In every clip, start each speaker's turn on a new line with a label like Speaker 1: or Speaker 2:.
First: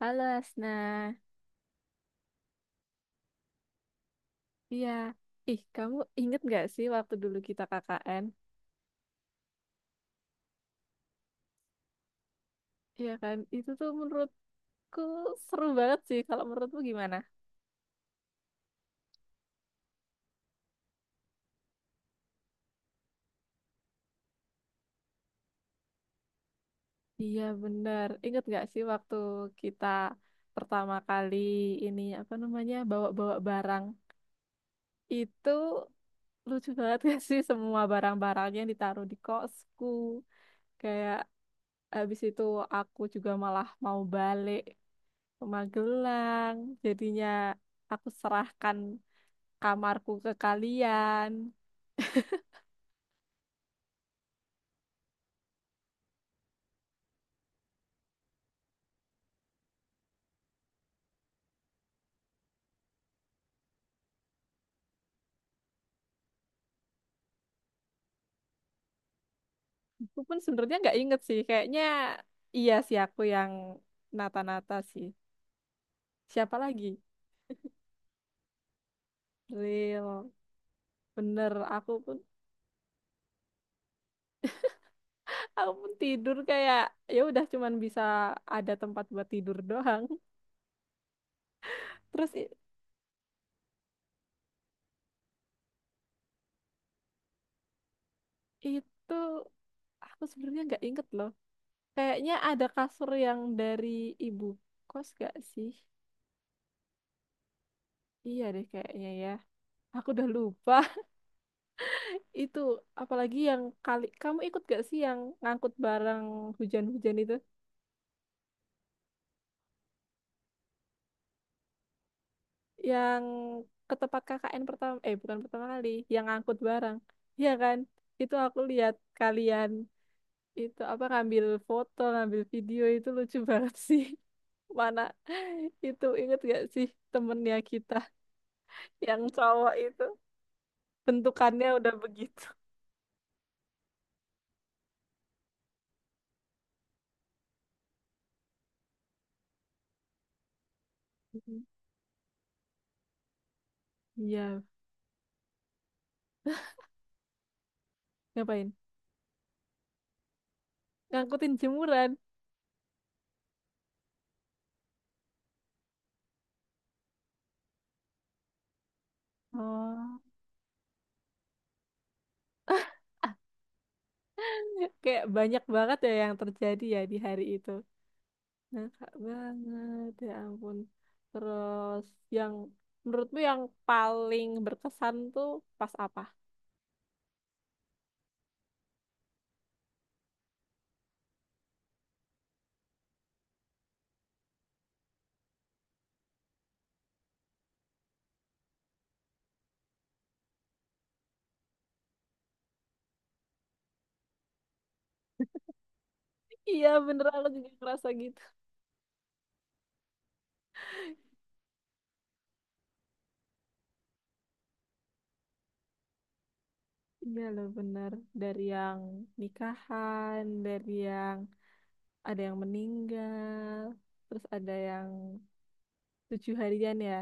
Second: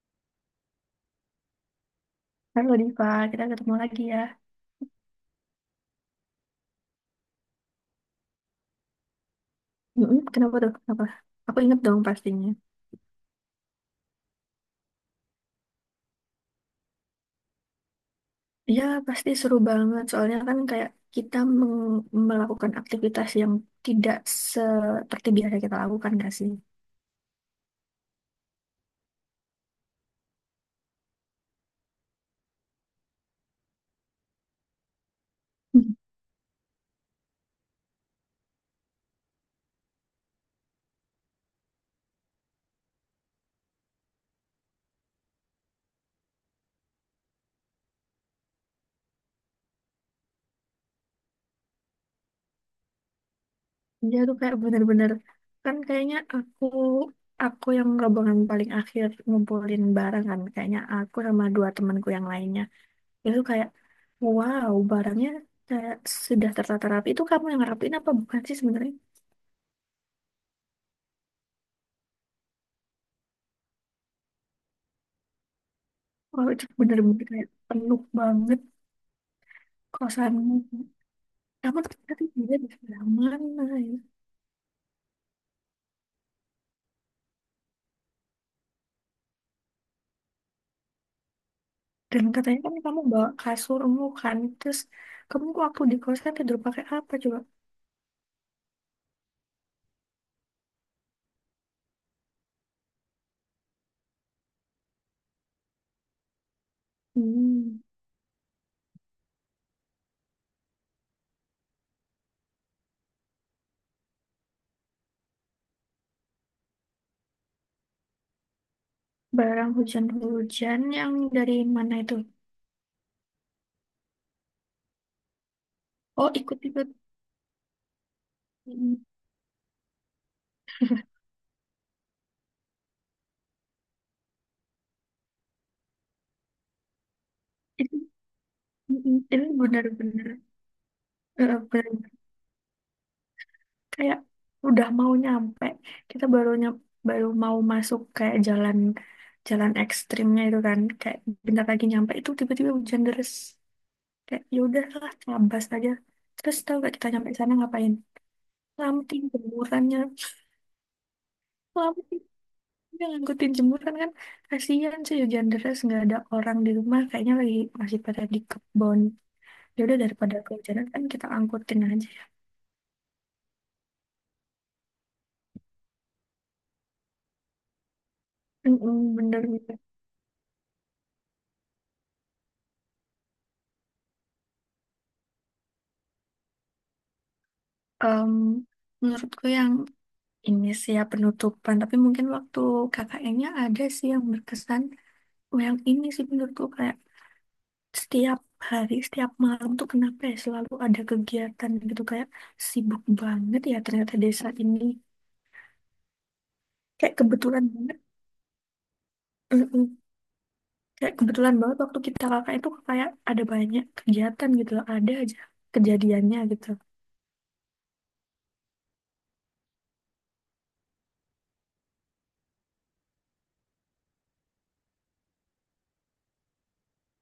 Speaker 1: Halo Asna,
Speaker 2: Halo Diva, kita ketemu lagi ya.
Speaker 1: iya. Ih, kamu inget gak sih waktu dulu kita KKN?
Speaker 2: Mm-mm. Kenapa tuh? Kenapa? Aku inget dong pastinya.
Speaker 1: Iya kan, itu tuh menurutku seru banget sih. Kalau menurutmu gimana?
Speaker 2: Ya, pasti seru banget. Soalnya kan kayak kita melakukan aktivitas yang tidak seperti biasa kita lakukan gak sih?
Speaker 1: Iya bener, inget gak sih waktu kita pertama kali ini apa namanya bawa-bawa barang? Itu
Speaker 2: Hmm.
Speaker 1: lucu banget gak sih semua barang-barangnya ditaruh di kosku. Kayak habis itu aku juga malah mau balik ke Magelang. Jadinya aku serahkan kamarku ke kalian.
Speaker 2: Iya tuh kayak bener-bener. Kan kayaknya aku yang rombongan paling akhir ngumpulin barang kan. Kayaknya aku sama dua temanku yang lainnya. Itu kayak, wow, barangnya kayak sudah tertata rapi. Itu kamu yang rapiin apa bukan sih sebenarnya?
Speaker 1: Aku pun sebenarnya nggak inget sih. Kayaknya iya sih aku yang nata-nata sih.
Speaker 2: Wah,
Speaker 1: Siapa
Speaker 2: itu
Speaker 1: lagi?
Speaker 2: bener-bener kayak penuh banget
Speaker 1: Real.
Speaker 2: kosanmu.
Speaker 1: Bener,
Speaker 2: Kamu
Speaker 1: aku
Speaker 2: ternyata
Speaker 1: pun
Speaker 2: juga di sebelah mana ya?
Speaker 1: aku pun tidur kayak ya udah cuman bisa ada tempat buat tidur doang.
Speaker 2: Dan
Speaker 1: Terus
Speaker 2: katanya kan kamu bawa kasurmu kan. Terus kamu waktu di kosan tidur pakai apa coba?
Speaker 1: itu aku sebenarnya nggak inget loh. Kayaknya ada kasur yang dari ibu kos gak sih?
Speaker 2: Hmm,
Speaker 1: Iya deh kayaknya ya. Aku udah lupa. Itu apalagi yang kali kamu ikut gak sih yang ngangkut barang hujan-hujan itu?
Speaker 2: barang hujan-hujan yang dari mana itu?
Speaker 1: Yang ke tempat KKN pertama eh bukan pertama kali, yang
Speaker 2: Oh,
Speaker 1: ngangkut
Speaker 2: ikut-ikut.
Speaker 1: barang. Ya kan? Itu aku lihat
Speaker 2: Hmm.
Speaker 1: kalian itu apa ngambil foto, ngambil video itu lucu banget sih. Mana itu inget gak sih temennya kita
Speaker 2: Itu,
Speaker 1: yang
Speaker 2: itu
Speaker 1: cowok itu
Speaker 2: bener-bener
Speaker 1: bentukannya udah
Speaker 2: bener-bener
Speaker 1: begitu.
Speaker 2: kayak udah mau nyampe, kita baru baru mau masuk kayak jalan jalan ekstrimnya itu kan kayak
Speaker 1: Mhm.
Speaker 2: bentar lagi nyampe itu tiba-tiba hujan deras kayak ya
Speaker 1: Iya,
Speaker 2: udahlah ngabas aja. Terus tahu gak kita nyampe sana ngapain?
Speaker 1: ngapain?
Speaker 2: Lamting jemurannya,
Speaker 1: Ngangkutin jemuran.
Speaker 2: lamting, dia ngangkutin jemuran kan, kasihan sih hujan deras nggak ada orang di rumah, kayaknya lagi masih pada di kebon. Ya udah
Speaker 1: Oh.
Speaker 2: daripada kehujanan kan kita angkutin aja.
Speaker 1: Kayak banyak banget ya yang terjadi ya di hari itu. Ngakak
Speaker 2: Mm-mm, bener-bener.
Speaker 1: banget, ya ampun. Terus yang menurutmu yang paling berkesan tuh pas apa?
Speaker 2: Em, Menurutku yang ini sih ya penutupan, tapi mungkin waktu KKN-nya ada sih yang berkesan. Oh, yang ini sih menurutku kayak setiap hari, setiap malam tuh kenapa ya selalu ada kegiatan gitu. Kayak sibuk banget ya ternyata desa ini.
Speaker 1: Iya
Speaker 2: Kayak
Speaker 1: bener aku
Speaker 2: kebetulan
Speaker 1: juga
Speaker 2: banget,
Speaker 1: ngerasa gitu.
Speaker 2: mm-mm. Kayak kebetulan banget waktu kita KKN tuh kayak ada banyak kegiatan gitu loh. Ada aja kejadiannya gitu.
Speaker 1: Iya loh bener. Dari yang nikahan, dari yang ada yang meninggal, terus ada yang tujuh harian ya.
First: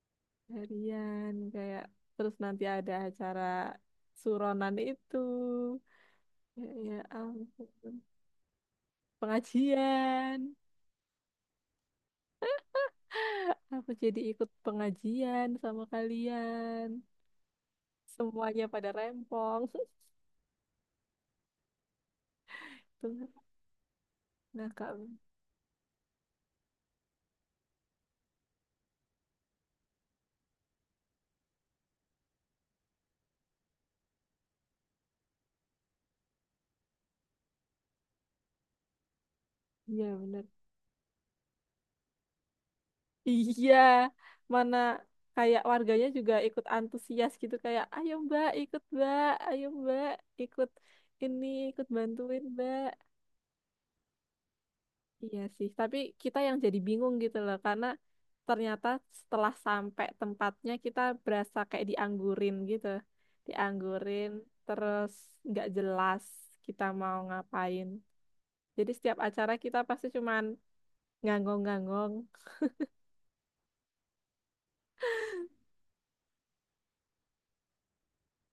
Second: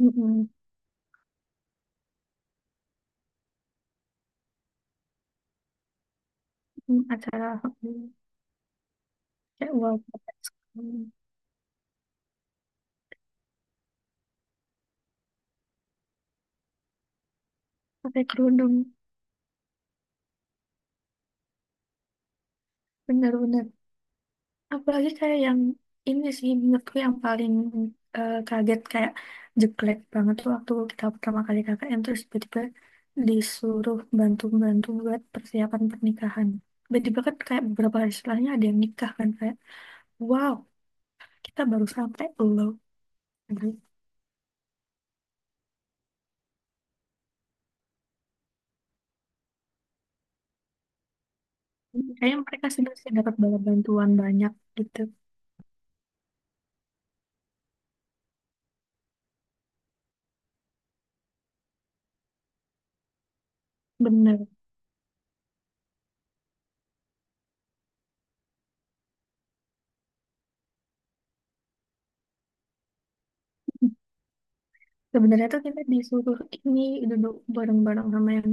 Speaker 2: Mm-mm.
Speaker 1: Harian kayak terus nanti ada acara suronan itu. Ya, ya
Speaker 2: Mm, acara,
Speaker 1: ampun.
Speaker 2: mm. Kayak wow,
Speaker 1: Pengajian. Aku jadi ikut pengajian sama kalian.
Speaker 2: pakai
Speaker 1: Semuanya
Speaker 2: kerudung,
Speaker 1: pada rempong. Tuh.
Speaker 2: bener-bener.
Speaker 1: Nah, Kak.
Speaker 2: Apalagi kayak yang ini sih menurutku yang paling kaget, kayak jelek banget tuh waktu kita pertama kali KKN terus tiba-tiba disuruh bantu-bantu buat persiapan pernikahan. Tiba-tiba kan kayak beberapa hari setelahnya ada yang nikah kan kayak
Speaker 1: Iya, bener.
Speaker 2: wow, kita baru sampai loh. Gitu.
Speaker 1: Iya. Mana kayak warganya juga ikut antusias gitu. Kayak, ayo Mbak, ikut Mbak. Ayo Mbak, ikut ini, ikut
Speaker 2: Kayaknya
Speaker 1: bantuin
Speaker 2: mereka
Speaker 1: Mbak.
Speaker 2: sudah sih dapat banyak bantuan banyak gitu.
Speaker 1: Iya sih, tapi kita yang jadi bingung gitu loh, karena ternyata setelah sampai tempatnya kita berasa kayak dianggurin gitu, dianggurin
Speaker 2: Bener.
Speaker 1: terus nggak jelas kita mau ngapain. Jadi setiap acara kita pasti cuman nganggong-nganggong.
Speaker 2: Sebenarnya tuh kita disuruh ini duduk bareng-bareng sama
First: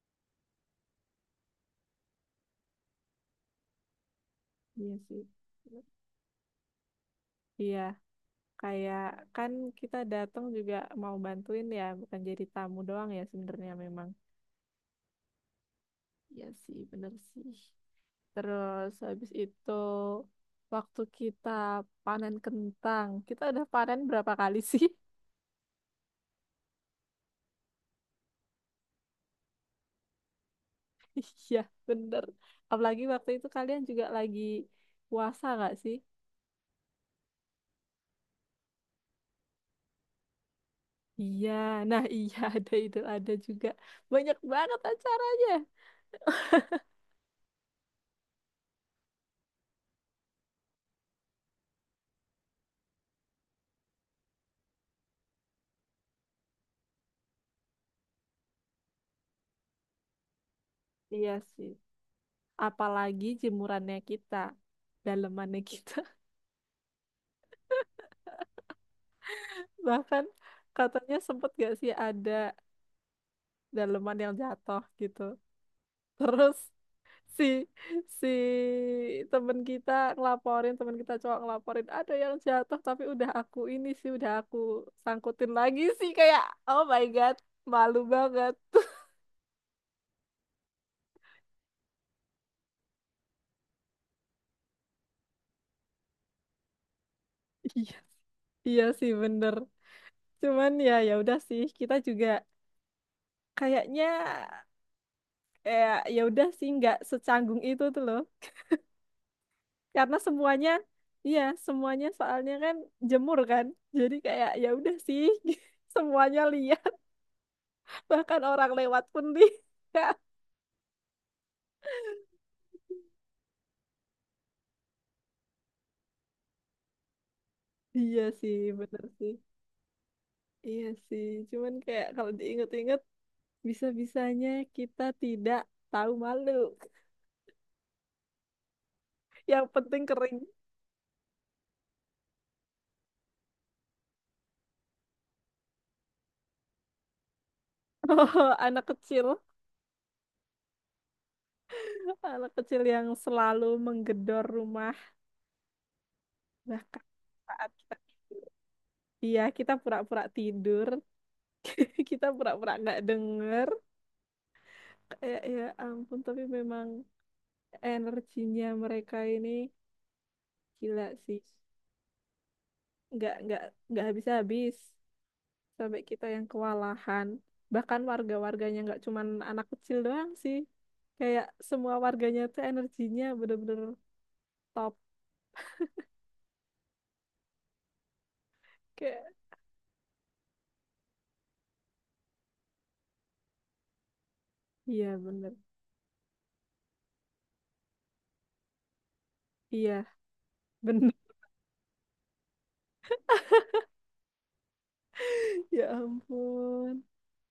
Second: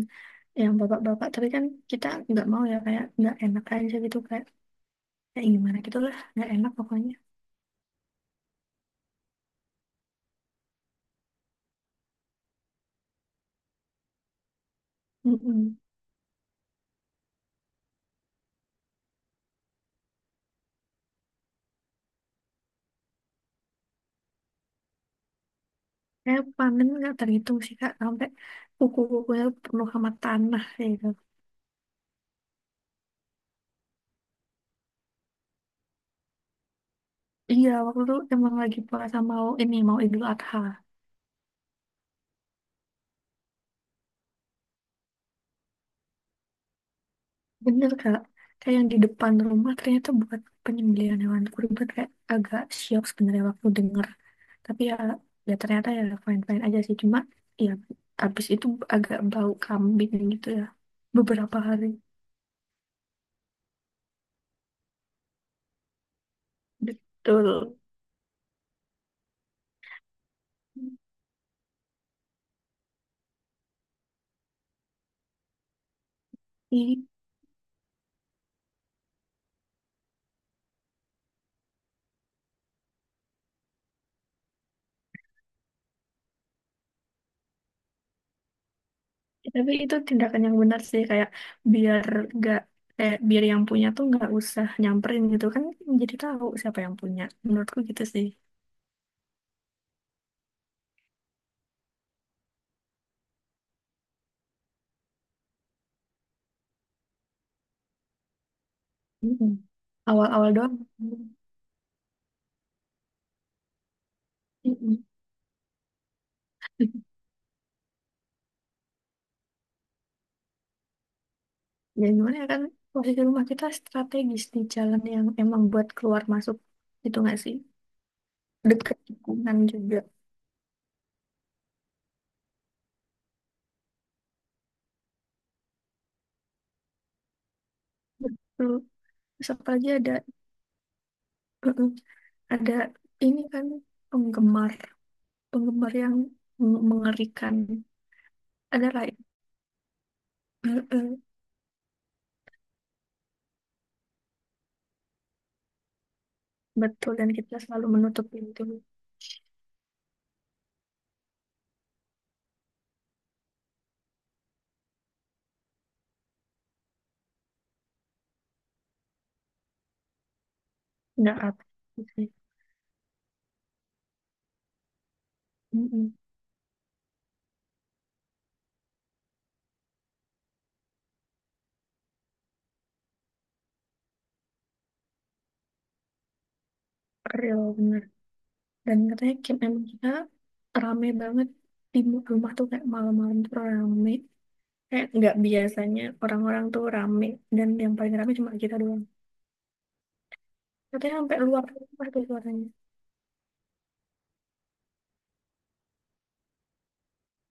Speaker 2: yang bapak-bapak tapi kan kita nggak mau ya kayak nggak enak aja gitu kan.
Speaker 1: Iya sih.
Speaker 2: Kayak gimana gitu lah nggak enak pokoknya.
Speaker 1: Iya, kayak kan kita datang juga mau bantuin ya, bukan jadi tamu doang ya sebenarnya memang.
Speaker 2: Mm.
Speaker 1: Iya sih, bener sih. Terus habis itu waktu kita panen kentang, kita udah panen berapa kali sih?
Speaker 2: Kayak panen nggak terhitung sih kak, sampai kuku-kukunya penuh sama tanah kayak gitu.
Speaker 1: Iya, bener. Apalagi waktu itu kalian juga lagi puasa nggak sih?
Speaker 2: Iya waktu itu emang lagi puasa, mau ini mau Idul Adha.
Speaker 1: Iya, nah iya ada Idul ada juga. Banyak banget acaranya.
Speaker 2: Bener kak, kayak yang di depan rumah ternyata buat penyembelihan hewan kurban, kayak agak syok sebenarnya waktu denger. Tapi ya, ya ternyata ya fine fine aja sih, cuma ya abis itu agak bau kambing gitu ya
Speaker 1: Iya
Speaker 2: beberapa
Speaker 1: sih.
Speaker 2: hari.
Speaker 1: Apalagi jemurannya kita, dalemannya kita.
Speaker 2: Betul.
Speaker 1: Bahkan katanya sempet gak sih ada daleman yang jatuh gitu. Terus si si temen kita ngelaporin temen kita cowok ngelaporin ada yang jatuh tapi udah aku ini sih udah aku sangkutin lagi sih kayak oh my god malu banget.
Speaker 2: Ya, tapi itu tindakan yang benar sih, kayak biar gak kayak biar yang punya tuh nggak usah nyamperin gitu kan, jadi tahu siapa yang punya. Menurutku
Speaker 1: Iya,
Speaker 2: gitu sih.
Speaker 1: iya sih bener. Cuman ya ya udah sih kita juga kayaknya eh ya udah sih nggak secanggung itu tuh loh.
Speaker 2: Mm-mm.
Speaker 1: Karena
Speaker 2: Awal-awal
Speaker 1: semuanya
Speaker 2: doang.
Speaker 1: iya semuanya soalnya kan jemur kan. Jadi kayak ya udah
Speaker 2: Mm-mm.
Speaker 1: sih semuanya liar. Bahkan orang lewat pun dia
Speaker 2: Ya gimana ya kan posisi rumah kita strategis di jalan yang emang buat keluar masuk gitu nggak sih?
Speaker 1: iya sih
Speaker 2: Dekat
Speaker 1: bener sih
Speaker 2: tikungan juga.
Speaker 1: iya sih cuman kayak kalau diinget-inget bisa-bisanya kita tidak tahu malu.
Speaker 2: Betul. Terus
Speaker 1: Yang
Speaker 2: apalagi
Speaker 1: penting
Speaker 2: ada,
Speaker 1: kering.
Speaker 2: mm-mm, ada ini kan penggemar penggemar yang mengerikan.
Speaker 1: Oh,
Speaker 2: Ada lah.
Speaker 1: anak kecil yang selalu menggedor rumah bahkan
Speaker 2: Betul, dan kita
Speaker 1: saat
Speaker 2: selalu
Speaker 1: kita
Speaker 2: menutup
Speaker 1: tidur.
Speaker 2: pintu.
Speaker 1: Iya kita pura-pura tidur kita pura-pura nggak denger kayak ya ampun tapi memang energinya mereka ini gila
Speaker 2: Nggak
Speaker 1: sih.
Speaker 2: apa gitu ya.
Speaker 1: nggak nggak nggak habis-habis sampai
Speaker 2: Mm-mm.
Speaker 1: kita yang kewalahan. Bahkan warga-warganya nggak cuman anak kecil doang sih kayak semua warganya tuh energinya bener-bener top.
Speaker 2: Real, bener. Dan
Speaker 1: Kayak
Speaker 2: katanya camp emang kita rame banget. Di rumah tuh kayak malam-malam tuh rame. Kayak
Speaker 1: iya
Speaker 2: nggak
Speaker 1: bener
Speaker 2: biasanya orang-orang tuh rame. Dan yang paling rame cuma kita doang.
Speaker 1: iya bener.
Speaker 2: Katanya sampai luar rumah tuh suaranya.
Speaker 1: Ya ampun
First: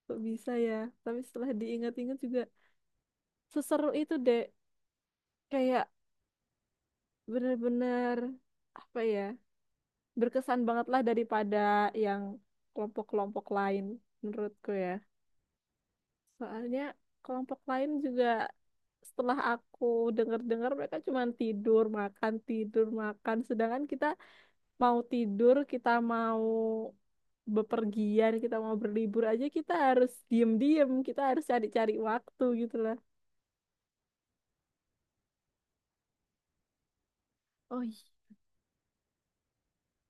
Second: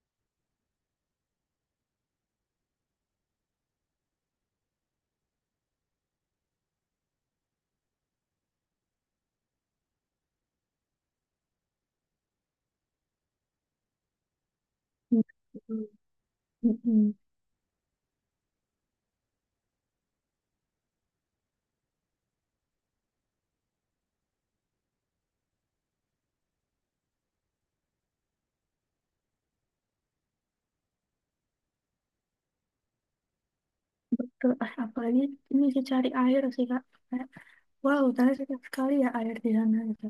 Speaker 1: kok bisa ya tapi setelah diingat-ingat juga seseru itu deh kayak bener-bener apa ya berkesan banget lah daripada yang kelompok-kelompok lain menurutku ya.
Speaker 2: Mm-mm.
Speaker 1: Soalnya
Speaker 2: Mm-mm.
Speaker 1: kelompok lain juga setelah aku dengar-dengar mereka cuma tidur, makan, tidur, makan. Sedangkan kita mau tidur, kita mau bepergian, kita mau berlibur aja kita harus diem-diem, kita harus cari-cari waktu gitu lah.
Speaker 2: Betul. Ah, apalagi ini sih cari air sih, Kak. Kayak,
Speaker 1: Oh
Speaker 2: wow, ternyata sekali ya air di sana. Gitu.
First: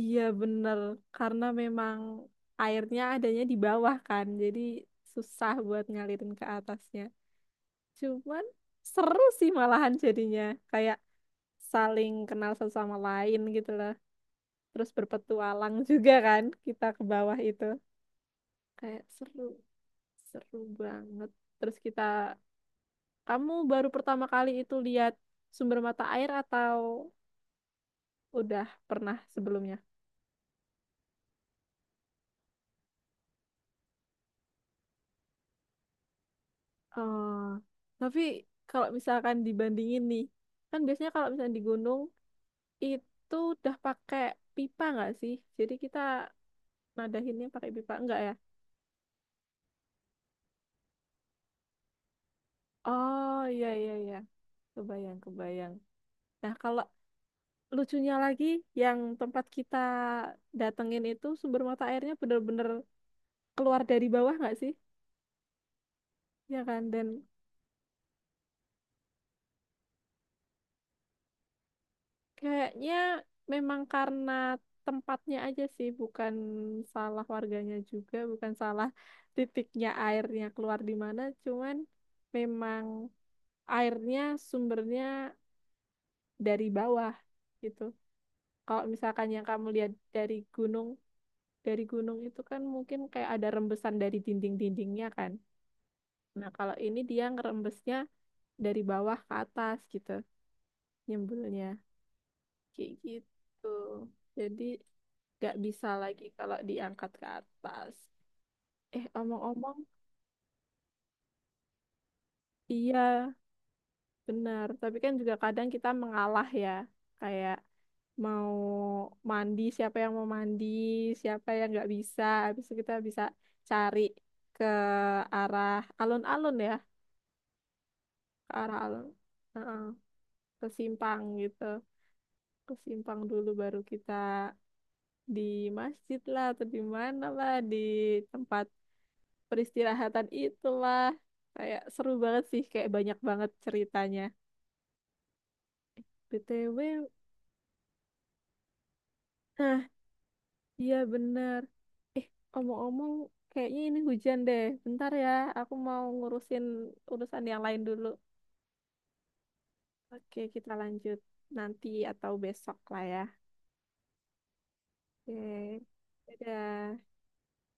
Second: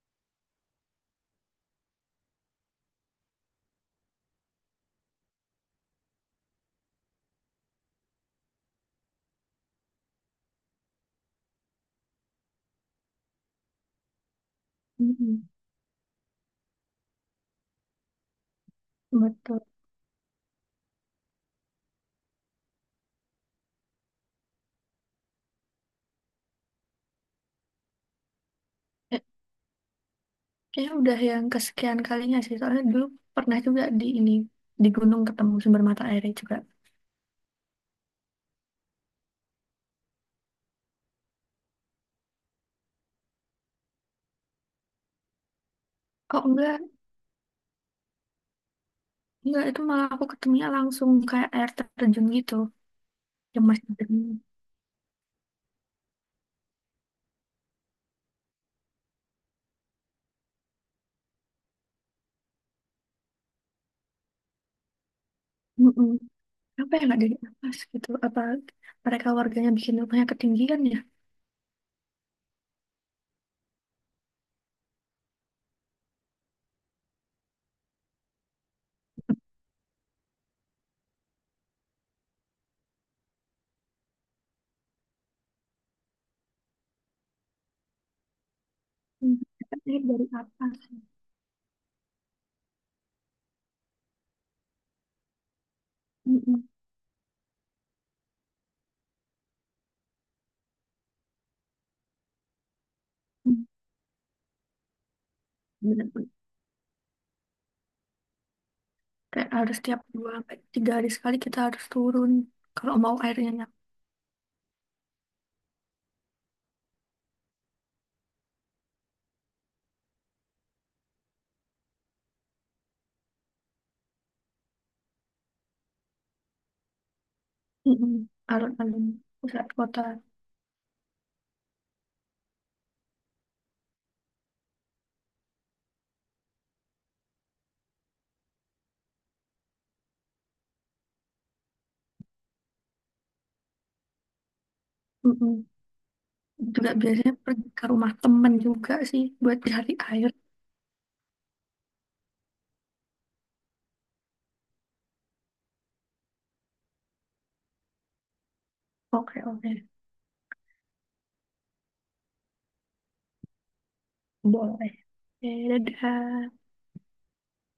Speaker 1: iya bener, karena memang airnya adanya di bawah kan, jadi susah buat ngalirin ke atasnya. Cuman seru sih malahan jadinya. Kayak saling kenal satu sama lain gitu loh. Terus
Speaker 2: Mm-mm.
Speaker 1: berpetualang juga kan kita ke bawah itu. Kayak seru,
Speaker 2: Betul.
Speaker 1: seru banget. Terus kita, kamu baru pertama kali itu lihat sumber mata air atau udah pernah sebelumnya?
Speaker 2: Kayaknya udah yang kesekian kalinya sih. Soalnya dulu pernah juga di ini, di gunung ketemu sumber mata airnya juga.
Speaker 1: Oh, tapi kalau misalkan dibandingin nih, kan biasanya kalau misalnya di gunung itu udah pakai pipa nggak sih? Jadi kita
Speaker 2: Oh
Speaker 1: nadahinnya pakai pipa nggak ya?
Speaker 2: enggak itu malah aku ketemunya langsung kayak air terjun gitu
Speaker 1: Oh
Speaker 2: yang
Speaker 1: iya
Speaker 2: masih
Speaker 1: iya iya,
Speaker 2: jernih.
Speaker 1: kebayang kebayang. Nah, kalau lucunya lagi yang tempat kita datengin itu sumber mata airnya bener-bener keluar dari bawah nggak sih?
Speaker 2: Mm-mm.
Speaker 1: Ya kan?
Speaker 2: Apa ya
Speaker 1: Dan
Speaker 2: nggak dari atas gitu? Apa mereka warganya bikin rumahnya ketinggian ya?
Speaker 1: kayaknya memang karena tempatnya aja sih, bukan salah warganya juga, bukan salah titiknya airnya keluar di mana, cuman memang airnya sumbernya dari bawah gitu. Kalau misalkan
Speaker 2: Hmm,
Speaker 1: yang kamu lihat
Speaker 2: ini dari atas.
Speaker 1: dari gunung itu kan mungkin kayak ada rembesan dari dinding-dindingnya kan. Nah,
Speaker 2: Mm-mm.
Speaker 1: kalau ini dia ngerembesnya dari bawah ke atas gitu, nyembulnya. Kayak
Speaker 2: Mm.
Speaker 1: gitu. Jadi gak bisa lagi
Speaker 2: Bener-bener.
Speaker 1: kalau diangkat ke atas. Eh,
Speaker 2: Kayak harus
Speaker 1: omong-omong,
Speaker 2: tiap 2 sampai 3 hari sekali kita harus turun kalau mau
Speaker 1: iya
Speaker 2: airnya nyampe.
Speaker 1: benar. Tapi kan juga kadang kita mengalah ya. Kayak mau mandi, siapa yang mau mandi, siapa yang nggak bisa. Habis itu kita bisa cari ke arah alun-alun ya,
Speaker 2: Mm-mm.
Speaker 1: ke arah
Speaker 2: Alun-alun
Speaker 1: alun,
Speaker 2: pusat
Speaker 1: heeh,
Speaker 2: kota.
Speaker 1: ke simpang gitu. Ke simpang dulu baru kita di masjid lah atau di mana lah di tempat peristirahatan itulah kayak seru banget sih kayak banyak banget ceritanya.
Speaker 2: Mm-mm. Juga
Speaker 1: BTW
Speaker 2: biasanya pergi ke rumah temen juga sih buat
Speaker 1: nah
Speaker 2: cari air.
Speaker 1: iya bener eh omong-omong kayaknya ini hujan deh bentar ya aku mau ngurusin urusan yang lain dulu.
Speaker 2: Oke, oke.
Speaker 1: Oke kita lanjut nanti atau besok lah ya.
Speaker 2: Boleh. Oke,
Speaker 1: Oke
Speaker 2: dadah.
Speaker 1: dadah.